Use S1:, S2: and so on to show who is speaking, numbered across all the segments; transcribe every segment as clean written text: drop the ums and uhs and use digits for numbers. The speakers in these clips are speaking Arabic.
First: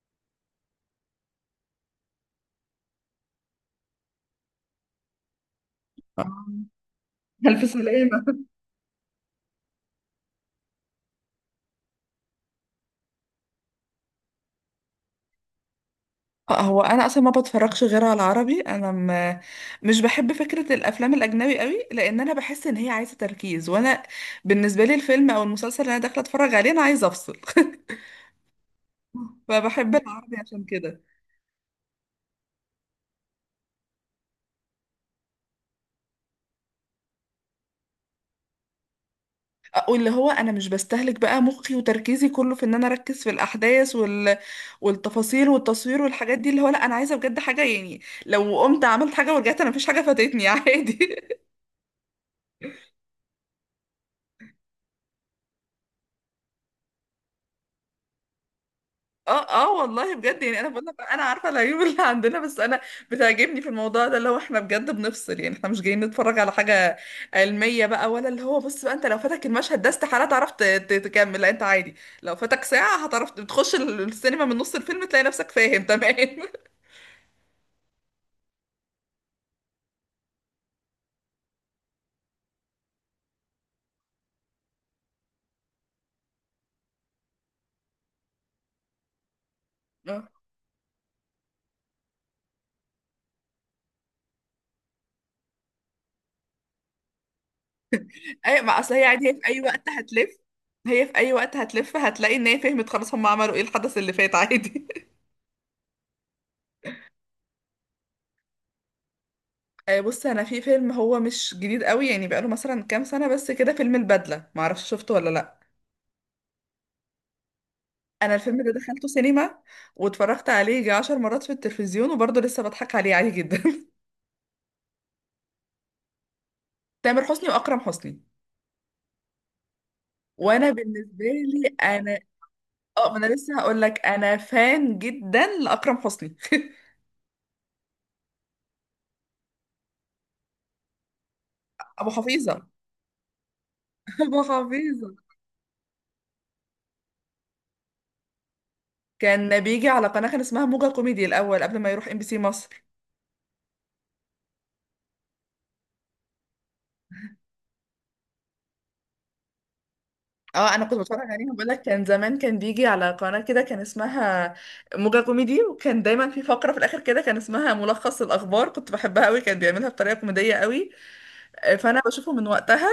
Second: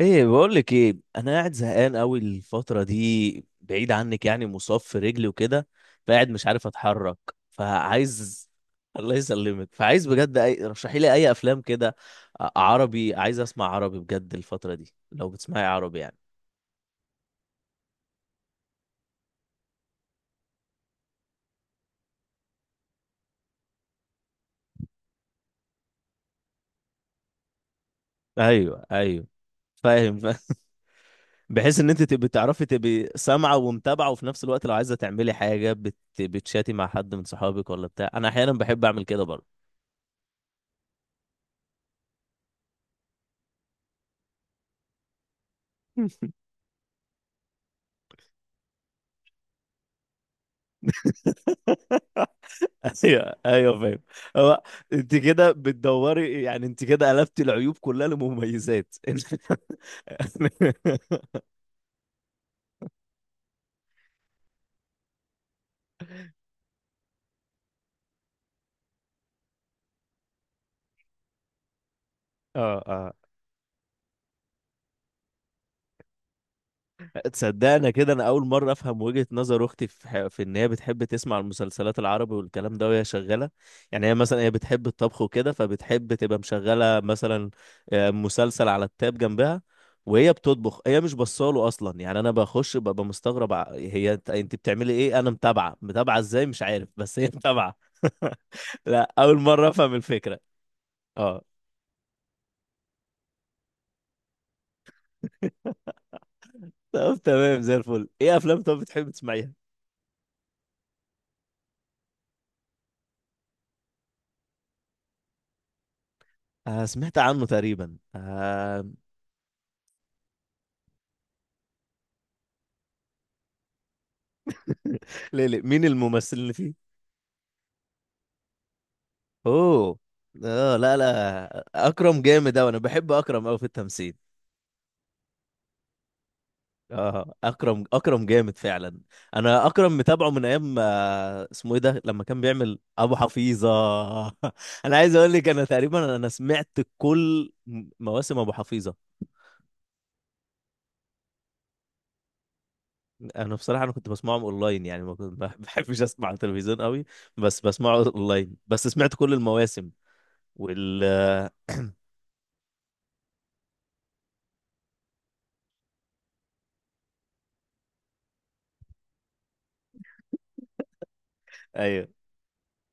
S1: ايه بقول لك ايه، انا قاعد زهقان قوي الفتره دي، بعيد عنك، يعني مصاب في رجلي وكده. فقاعد مش عارف
S2: آه.
S1: اتحرك.
S2: ألف سلامة.
S1: فعايز الله يسلمك. فعايز بجد اي، رشحي لي اي افلام كده. عربي، عايز اسمع عربي بجد الفتره دي لو بتسمعي عربي يعني.
S2: هو انا اصلا ما بتفرجش غير على العربي. مش بحب فكره الافلام الاجنبي قوي لان انا بحس ان هي عايزه تركيز، وانا بالنسبه لي الفيلم او المسلسل اللي انا داخله اتفرج عليه انا عايزه افصل.
S1: ايوه، ايوه،
S2: فبحب
S1: فاهم،
S2: العربي
S1: فاهم.
S2: عشان كده.
S1: بحيث ان انت تبقي تعرفي، تبقي سامعه ومتابعه، وفي نفس الوقت لو عايزه تعملي حاجه بتشاتي مع حد من صحابك ولا بتاع. انا احيانا بحب اعمل كده برضه.
S2: آه، واللي هو انا مش بستهلك بقى مخي وتركيزي كله في ان انا اركز في الاحداث والتفاصيل والتصوير والحاجات دي. اللي هو لا، انا عايزه بجد حاجه يعني لو قمت عملت حاجه ورجعت انا مفيش حاجه فاتتني عادي.
S1: ايوه، ايوه، فاهم. هو انت كده بتدوري، يعني انت كده قلبتي العيوب كلها لمميزات.
S2: اه اه، والله بجد يعني انا بقول لك انا عارفه العيوب اللي عندنا، بس انا بتعجبني في الموضوع ده اللي هو احنا بجد بنفصل. يعني احنا مش جايين نتفرج على حاجه علميه بقى، ولا اللي هو بص بقى، انت لو فاتك المشهد ده استحاله تعرف تكمل. لا انت عادي لو فاتك
S1: اه،
S2: ساعه
S1: اه،
S2: هتعرف، بتخش السينما من نص الفيلم تلاقي نفسك فاهم تمام.
S1: تصدقنا كده، انا اول مره افهم وجهه نظر اختي في في ان هي بتحب تسمع المسلسلات العربي والكلام ده وهي شغاله. يعني هي مثلا هي بتحب الطبخ وكده، فبتحب تبقى مشغله مثلا آه، مسلسل على التاب جنبها
S2: اه،
S1: وهي بتطبخ. هي مش بصاله اصلا، يعني انا بخش ببقى مستغرب، هي، انت بتعملي ايه؟ انا متابعه متابعه ازاي مش عارف، بس هي متابعه.
S2: اي ما اصل هي
S1: لا،
S2: عادي، هي
S1: اول
S2: في اي
S1: مره
S2: وقت
S1: افهم
S2: هتلف.
S1: الفكره. اه،
S2: هتلاقي ان هي فهمت خلاص هم عملوا ايه، الحدث اللي فات عادي.
S1: طب تمام زي الفل. ايه افلام طب بتحب تسمعيها؟
S2: آه، بص انا في فيلم هو مش جديد قوي، يعني بقاله مثلا كام سنه بس كده، فيلم البدله، معرفش شفته ولا لا.
S1: آه، سمعت عنه تقريبا،
S2: انا الفيلم ده
S1: آه.
S2: دخلته سينما واتفرجت عليه يجي 10 مرات في التلفزيون، وبرضه لسه بضحك عليه عادي جدا.
S1: ليه؟ ليه؟ مين الممثل اللي فيه؟
S2: تامر حسني واكرم حسني.
S1: اوه.
S2: وانا
S1: اه، لا، لا،
S2: بالنسبه لي انا،
S1: اكرم جامد اوي، انا
S2: اه،
S1: بحب
S2: ما انا
S1: اكرم اوي
S2: لسه
S1: في
S2: هقول لك
S1: التمثيل.
S2: انا فان جدا لاكرم حسني.
S1: اه، اكرم، اكرم جامد فعلا. انا اكرم متابعه من ايام آه، اسمه ايه ده
S2: ابو
S1: لما كان
S2: حفيظه.
S1: بيعمل ابو حفيظه.
S2: ابو
S1: انا
S2: حفيظه
S1: عايز اقول لك، انا تقريبا انا سمعت كل مواسم ابو حفيظه.
S2: كان بيجي على قناه كان اسمها موجة كوميدي الاول قبل ما يروح ام بي سي مصر.
S1: انا بصراحه انا كنت بسمعهم اونلاين، يعني ما بحبش اسمع على التلفزيون قوي، بس بسمعه اونلاين، بس سمعت كل المواسم.
S2: اه انا كنت
S1: وال
S2: بتفرج عليهم، بقول لك كان زمان كان بيجي على قناة كده كان اسمها موجة كوميدي، وكان دايما في فقرة في الاخر كده كان اسمها ملخص الاخبار كنت بحبها قوي، كان بيعملها بطريقة كوميدية قوي. آه، فانا
S1: ايوه.
S2: بشوفه من وقتها.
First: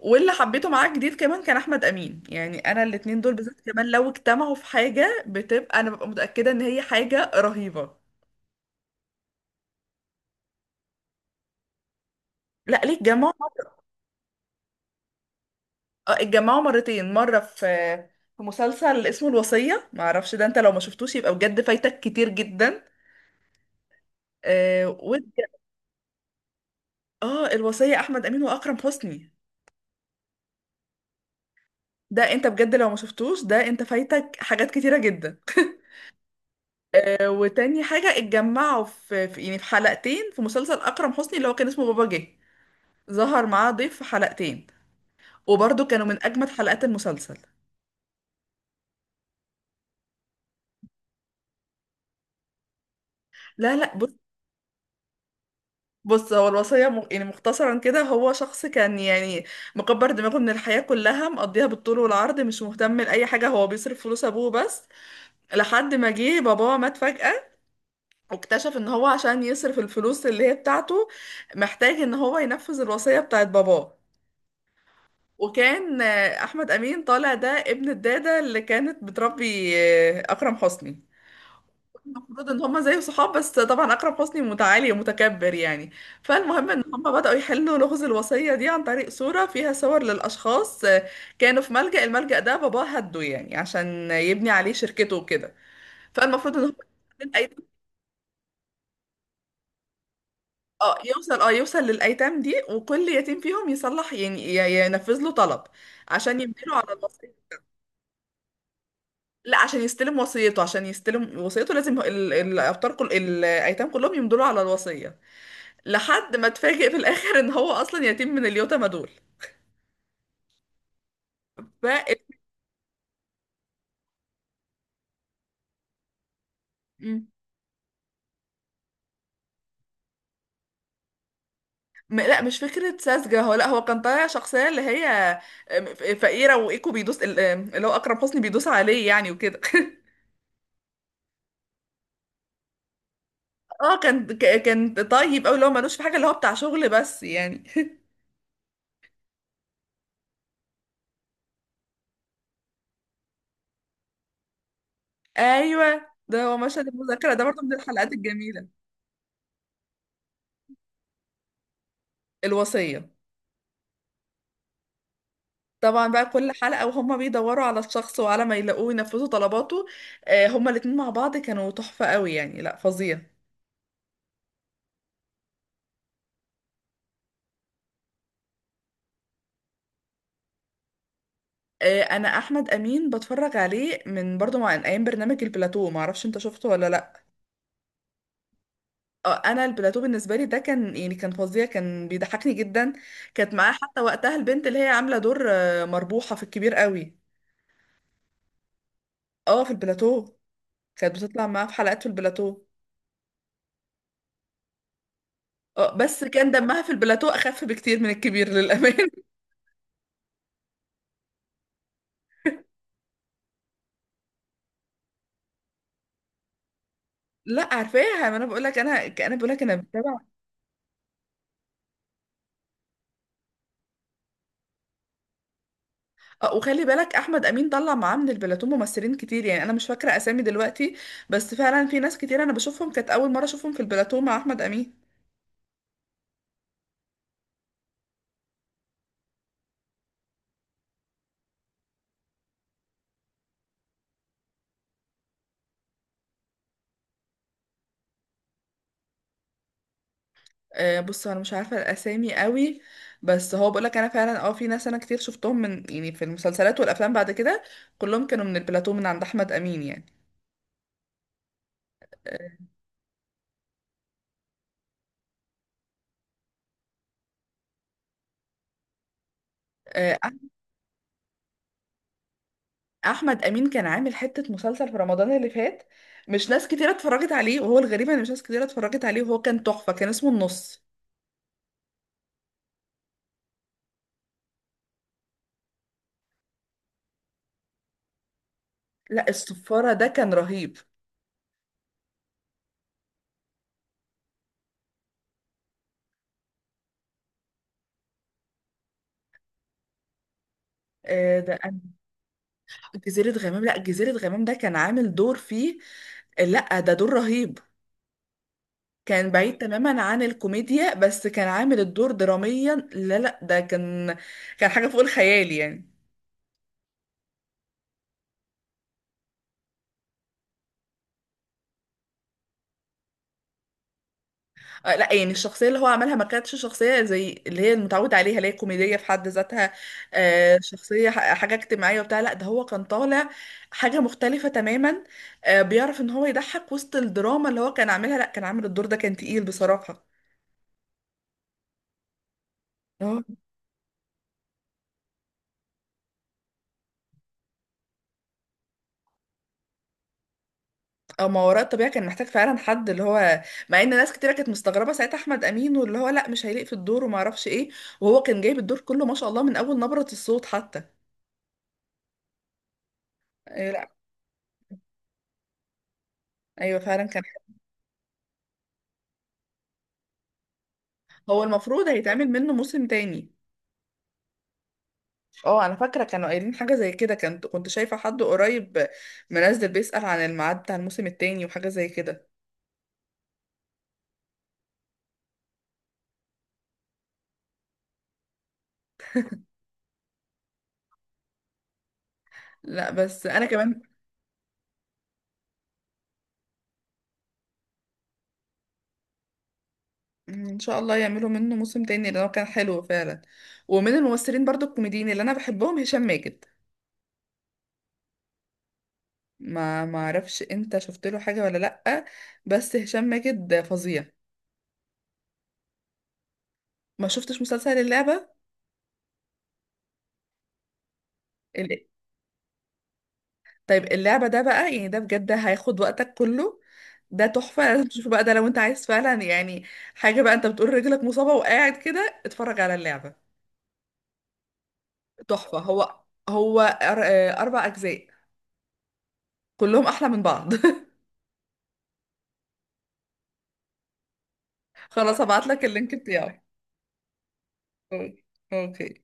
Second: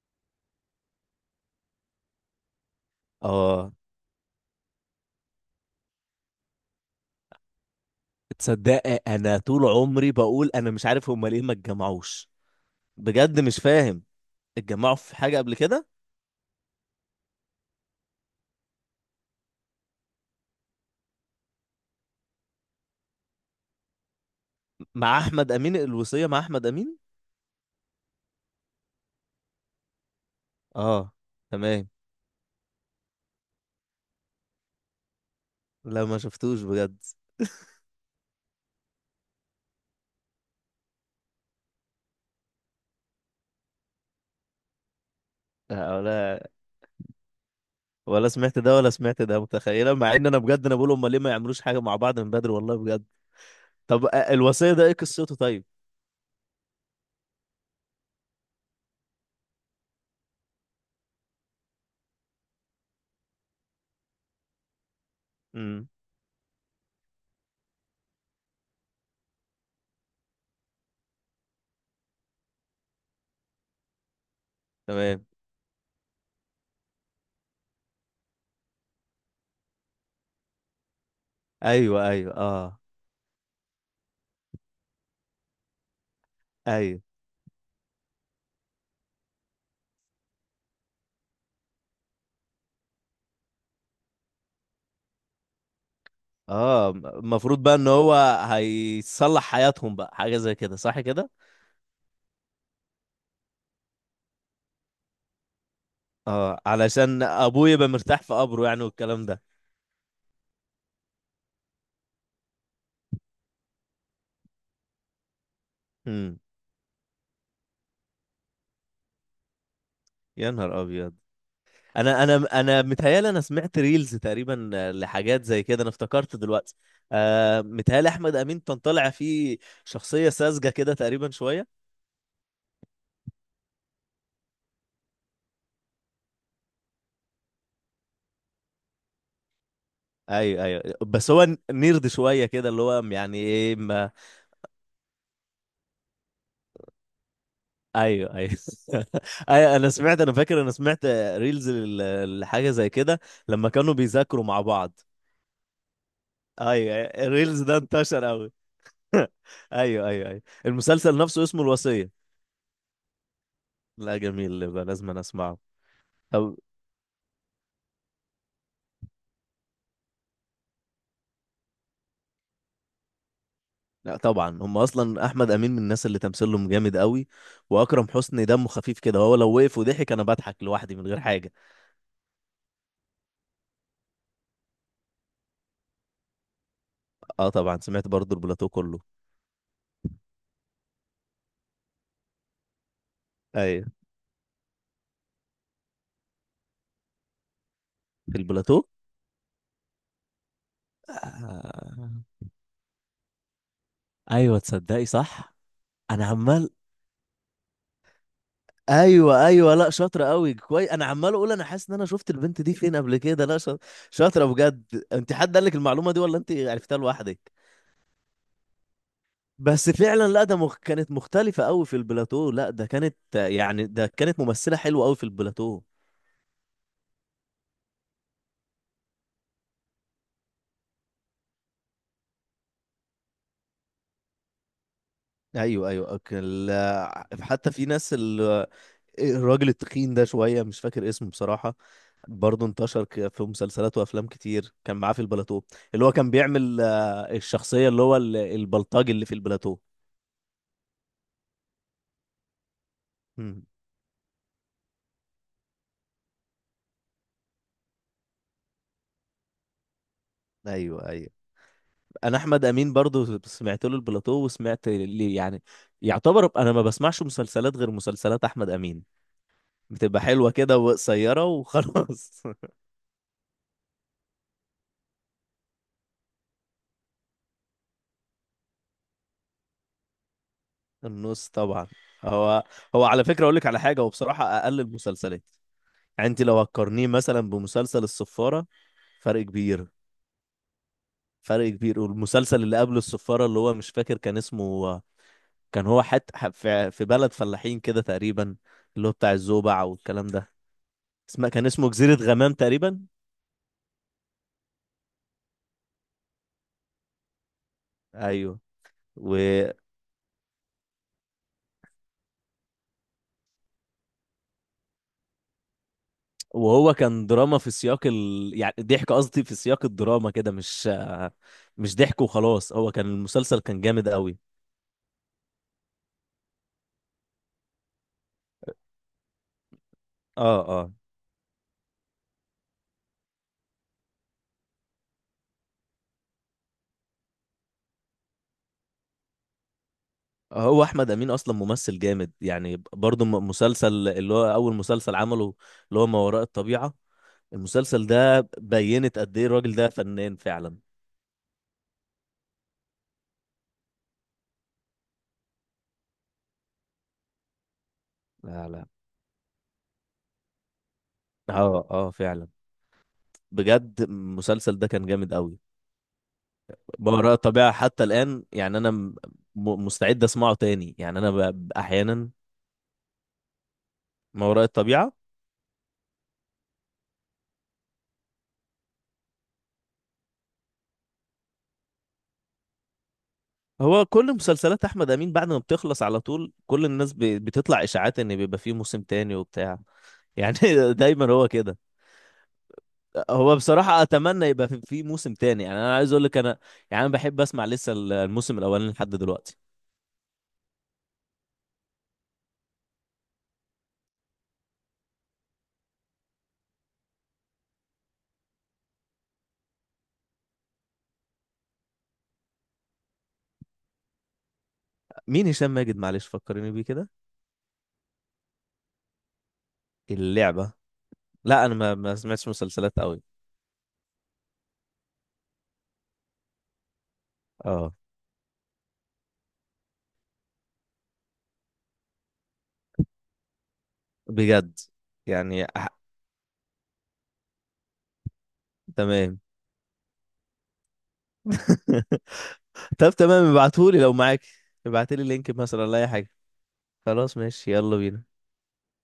S2: واللي حبيته معاه جديد كمان كان احمد امين، يعني انا الاتنين دول بالذات
S1: اه،
S2: كمان لو اجتمعوا في حاجة بتبقى، انا ببقى متأكدة ان هي حاجة رهيبة.
S1: تصدق، انا طول عمري بقول انا مش عارف هما ليه ما اتجمعوش.
S2: لا ليه؟ اتجمعوا.
S1: بجد مش فاهم. اتجمعوا في حاجة قبل كده؟
S2: آه، اتجمعوا مرتين. مرة في مسلسل اسمه الوصية، معرفش ده، انت لو ما شفتوش يبقى بجد فايتك كتير جدا.
S1: مع احمد امين؟ الوصية مع احمد امين؟
S2: اه، الوصية، احمد امين واكرم حسني.
S1: اه، تمام.
S2: ده انت بجد لو ما شفتوش ده انت فايتك حاجات كتيرة جدا.
S1: لا، ما شفتوش بجد.
S2: آه، وتاني حاجة اتجمعوا في, في يعني في حلقتين في مسلسل اكرم حسني اللي هو كان اسمه بابا جه، ظهر معاه ضيف في حلقتين، وبرضه
S1: لا،
S2: كانوا من اجمد
S1: ولا
S2: حلقات المسلسل.
S1: ولا سمعت ده، ولا سمعت ده، متخيلة، مع ان انا بجد انا بقول هما ليه ما يعملوش حاجة مع بعض من بدري والله بجد.
S2: لا لا،
S1: طب آه،
S2: بص.
S1: الوصية ده ايه قصته؟ طيب.
S2: بص هو الوصية، يعني مختصرا كده، هو شخص كان يعني مكبر دماغه من الحياة كلها، مقضيها بالطول والعرض، مش مهتم لأي حاجة، هو بيصرف فلوس أبوه بس.
S1: امم.
S2: لحد ما جه باباه مات فجأة، واكتشف ان هو عشان يصرف الفلوس اللي هي بتاعته محتاج ان هو ينفذ الوصية بتاعت باباه.
S1: تمام.
S2: وكان آه، احمد امين طالع ده ابن الدادة اللي كانت بتربي آه، اكرم حسني.
S1: ايوه، ايوه،
S2: المفروض ان
S1: اه.
S2: هما زي صحاب، بس طبعا اكرم حسني متعالي ومتكبر يعني. فالمهم ان
S1: ايوه،
S2: هما بدأوا يحلوا لغز الوصية دي عن طريق صورة فيها صور للاشخاص. آه، كانوا في ملجأ، الملجأ ده باباه هده يعني عشان يبني عليه شركته وكده. فالمفروض ان
S1: اه،
S2: هما،
S1: المفروض بقى ان هو هيصلح حياتهم بقى، حاجة زي كده،
S2: اه
S1: صح كده؟
S2: يوصل اه يوصل للأيتام دي، وكل يتيم فيهم يصلح، يعني ينفذ له طلب عشان
S1: اه،
S2: يمدله على
S1: علشان
S2: الوصية.
S1: ابويا يبقى مرتاح في قبره يعني، والكلام ده.
S2: لا عشان يستلم وصيته، عشان يستلم وصيته لازم الأبطال كل الأيتام كلهم يمدلوا على الوصية. لحد
S1: امم.
S2: ما اتفاجئ في الآخر إن هو أصلا يتيم من اليتامى دول.
S1: يا نهار ابيض.
S2: ف...
S1: انا متهيالي انا سمعت ريلز تقريبا آه، لحاجات زي كده، انا افتكرت دلوقتي.
S2: مم.
S1: آه، متهيالي احمد امين كان طالع فيه شخصيه ساذجه كده تقريبا شويه.
S2: لا مش فكرة ساذجة. هو لا، هو كان طالع شخصية اللي هي آم، فقيرة وإيكو بيدوس آم، اللي هو أكرم حسني بيدوس عليه يعني وكده.
S1: ايوه، ايوه، بس هو نيرد شويه كده، اللي هو يعني ايه
S2: اه
S1: ما.
S2: كان كان طيب أوي، اللي هو ملوش في حاجة، اللي هو بتاع شغل بس يعني.
S1: ايوه، ايوه. ايوه، انا سمعت، انا فاكر انا سمعت ريلز لحاجه زي كده لما كانوا بيذاكروا مع بعض.
S2: ايوه ده هو مشهد
S1: ايوه،
S2: المذاكره ده برضه
S1: الريلز
S2: من
S1: ده
S2: الحلقات
S1: انتشر قوي.
S2: الجميله.
S1: ايوه، ايوه، ايوه، المسلسل نفسه اسمه الوصية.
S2: الوصيه.
S1: لا جميل، يبقى لازم أنا اسمعه.
S2: طبعا بقى كل
S1: طب.
S2: حلقه وهم بيدوروا على الشخص، وعلى ما يلاقوه ينفذوا طلباته. آه، هما الاتنين مع بعض كانوا تحفه قوي يعني، لا فظيع.
S1: لا طبعا، هم اصلا احمد امين من الناس اللي تمثيلهم جامد قوي. واكرم حسني دمه خفيف كده، هو لو وقف وضحك انا بضحك لوحدي من غير حاجة.
S2: آه، انا احمد امين بتفرج عليه من برضه، مع من ايام برنامج البلاتو، ما اعرفش انت شفته ولا لا.
S1: اه طبعا، سمعت برضو البلاتو كله.
S2: آه، انا البلاتو بالنسبه لي ده كان يعني كان فظيع، كان بيضحكني جدا. كانت معاه
S1: ايوه،
S2: حتى وقتها البنت اللي هي عامله دور آه، مربوحه في الكبير قوي.
S1: في البلاتو.
S2: اه في البلاتو، كانت بتطلع معاه في حلقات في
S1: آه.
S2: البلاتو.
S1: ايوه، تصدقي، صح.
S2: اه بس
S1: انا
S2: كان
S1: عمال،
S2: دمها في البلاتو اخف بكتير من الكبير للامانه.
S1: ايوه، ايوه، لا شاطره قوي كويس، انا عمال اقول انا حاسس ان انا شفت البنت دي فين قبل كده، لا شاطره، شاطره بجد. انت حد قال لك المعلومه دي، ولا انت عرفتها لوحدك؟
S2: لا عارفاها، ما انا بقول لك انا، انا بقول لك انا.
S1: بس
S2: بتابع
S1: فعلا لا ده كانت مختلفة قوي في البلاتو، لا ده كانت يعني ده كانت ممثلة حلوة قوي في البلاتو.
S2: اه وخلي بالك احمد امين طلع معاه من البلاتو ممثلين كتير، يعني انا مش فاكره اسامي دلوقتي، بس فعلا في ناس كتير انا بشوفهم كانت اول مره اشوفهم في البلاتو مع احمد امين.
S1: ايوه، ايوه، أوكي. حتى في ناس الراجل التخين ده شوية مش فاكر اسمه بصراحة، برضه انتشر في مسلسلات وافلام كتير، كان معاه في البلاتو، اللي هو كان بيعمل آه، الشخصية اللي هو البلطاج اللي في البلاتو.
S2: آه بص انا مش عارفه الاسامي قوي، بس
S1: مم.
S2: هو بقول لك انا فعلا اه في ناس انا كتير شفتهم من يعني في المسلسلات والافلام بعد كده كلهم كانوا من البلاتو، من عند احمد امين يعني.
S1: ايوه، ايوه. انا احمد
S2: آه،
S1: امين برضه سمعت له البلاتو وسمعت ليه، يعني يعتبر انا ما بسمعش مسلسلات غير مسلسلات احمد امين،
S2: آه،
S1: بتبقى حلوة كده وقصيرة وخلاص.
S2: احمد امين كان عامل حته مسلسل في رمضان اللي فات، مش ناس كتير اتفرجت عليه. وهو الغريب ان مش ناس كتير اتفرجت عليه، وهو كان تحفه، كان اسمه النص.
S1: النص طبعا. هو، هو على فكرة أقول لك على حاجة، هو بصراحة أقل المسلسلات، يعني أنت لو هتقارنيه مثلا بمسلسل الصفارة،
S2: لا
S1: فرق كبير،
S2: الصفاره ده كان رهيب.
S1: فرق كبير. والمسلسل اللي قبل الصفارة اللي هو مش فاكر كان اسمه، كان هو حتى في في بلد فلاحين كده تقريبا، اللي هو بتاع الزوبع والكلام ده،
S2: آه،
S1: اسمه
S2: ده
S1: كان اسمه
S2: أنا...
S1: جزيرة غمام تقريبا.
S2: جزيره غمام. لا جزيره غمام ده كان عامل دور فيه، لا ده دور رهيب،
S1: أيوه.
S2: كان
S1: و...
S2: بعيد تماما عن الكوميديا، بس كان عامل الدور دراميا. لا لا، ده كان كان حاجه فوق الخيال يعني.
S1: وهو كان دراما في سياق يعني ضحك، قصدي في سياق الدراما كده، مش ضحك وخلاص، هو كان المسلسل كان جامد قوي.
S2: آه، لا يعني الشخصية اللي هو عملها ما كانتش شخصية زي اللي هي المتعودة عليها اللي هي كوميدية في حد ذاتها. آه،
S1: اه، اه،
S2: شخصية حاجة اجتماعية وبتاع، لا ده هو كان طالع حاجة مختلفة تماما. آه، بيعرف ان هو يضحك وسط الدراما، اللي هو كان عاملها لا، كان عامل الدور ده كان تقيل بصراحة.
S1: هو احمد امين اصلا ممثل جامد يعني،
S2: اه.
S1: برضه مسلسل اللي هو اول مسلسل عمله اللي هو ما وراء الطبيعة، المسلسل ده بينت قد ايه الراجل ده فنان فعلا.
S2: آه، ما وراء الطبيعة كان محتاج فعلا حد اللي هو، مع ان ناس كتيرة كانت مستغربة ساعتها، احمد امين واللي هو لا مش هيليق في الدور وما اعرفش ايه، وهو كان جايب
S1: لا،
S2: الدور
S1: لا.
S2: كله ما شاء الله من اول نبرة الصوت حتى.
S1: اه، اه، فعلا.
S2: آه، لا.
S1: بجد المسلسل ده كان جامد قوي.
S2: ايوه فعلا
S1: ما
S2: كان.
S1: وراء الطبيعة حتى الآن يعني، أنا مستعد أسمعه تاني يعني، أنا
S2: هو المفروض هيتعمل
S1: أحيانا.
S2: منه موسم تاني.
S1: ما وراء الطبيعة.
S2: اه انا فاكره كانوا قايلين حاجه زي كده، كنت شايفه حد قريب منزل بيسأل عن الميعاد بتاع الموسم التاني وحاجه زي كده.
S1: هو كل مسلسلات احمد امين بعد ما بتخلص على طول كل الناس بتطلع اشاعات ان بيبقى فيه موسم تاني وبتاع يعني. دايما هو كده.
S2: لا بس انا
S1: هو
S2: كمان.
S1: بصراحة اتمنى يبقى في في موسم تاني يعني، انا عايز اقول لك انا يعني انا بحب اسمع لسه الموسم الاولاني لحد دلوقتي.
S2: مم، ان شاء الله يعملوا منه موسم تاني، لان هو كان حلو فعلا. ومن الممثلين برضو الكوميديين اللي انا بحبهم هشام ماجد، ما اعرفش انت شفت له حاجه ولا لا، بس هشام ماجد فظيع.
S1: مين هشام ماجد؟ معلش فكرني بيه
S2: ما
S1: كده.
S2: شفتش مسلسل اللعبه؟
S1: اللعبة. لا، انا ما ما سمعتش مسلسلات قوي.
S2: طيب اللعبة ده بقى، يعني ده بجد هياخد وقتك كله، ده تحفة. لازم
S1: اه،
S2: تشوفه بقى ده، لو انت عايز فعلا يعني حاجة بقى، انت بتقول رجلك مصابة وقاعد كده، اتفرج على اللعبة.
S1: بجد،
S2: تحفة.
S1: يعني
S2: هو هو أربع أجزاء،
S1: تمام.
S2: كلهم أحلى من بعض.
S1: طب تمام ابعتهولي لو معاك.
S2: خلاص
S1: ابعتلي لينك
S2: هبعتلك
S1: مثلا
S2: اللينك
S1: ولا اي حاجة.
S2: بتاعه.
S1: خلاص، ماشي، يلا
S2: أوكي.
S1: بينا.
S2: أوكي.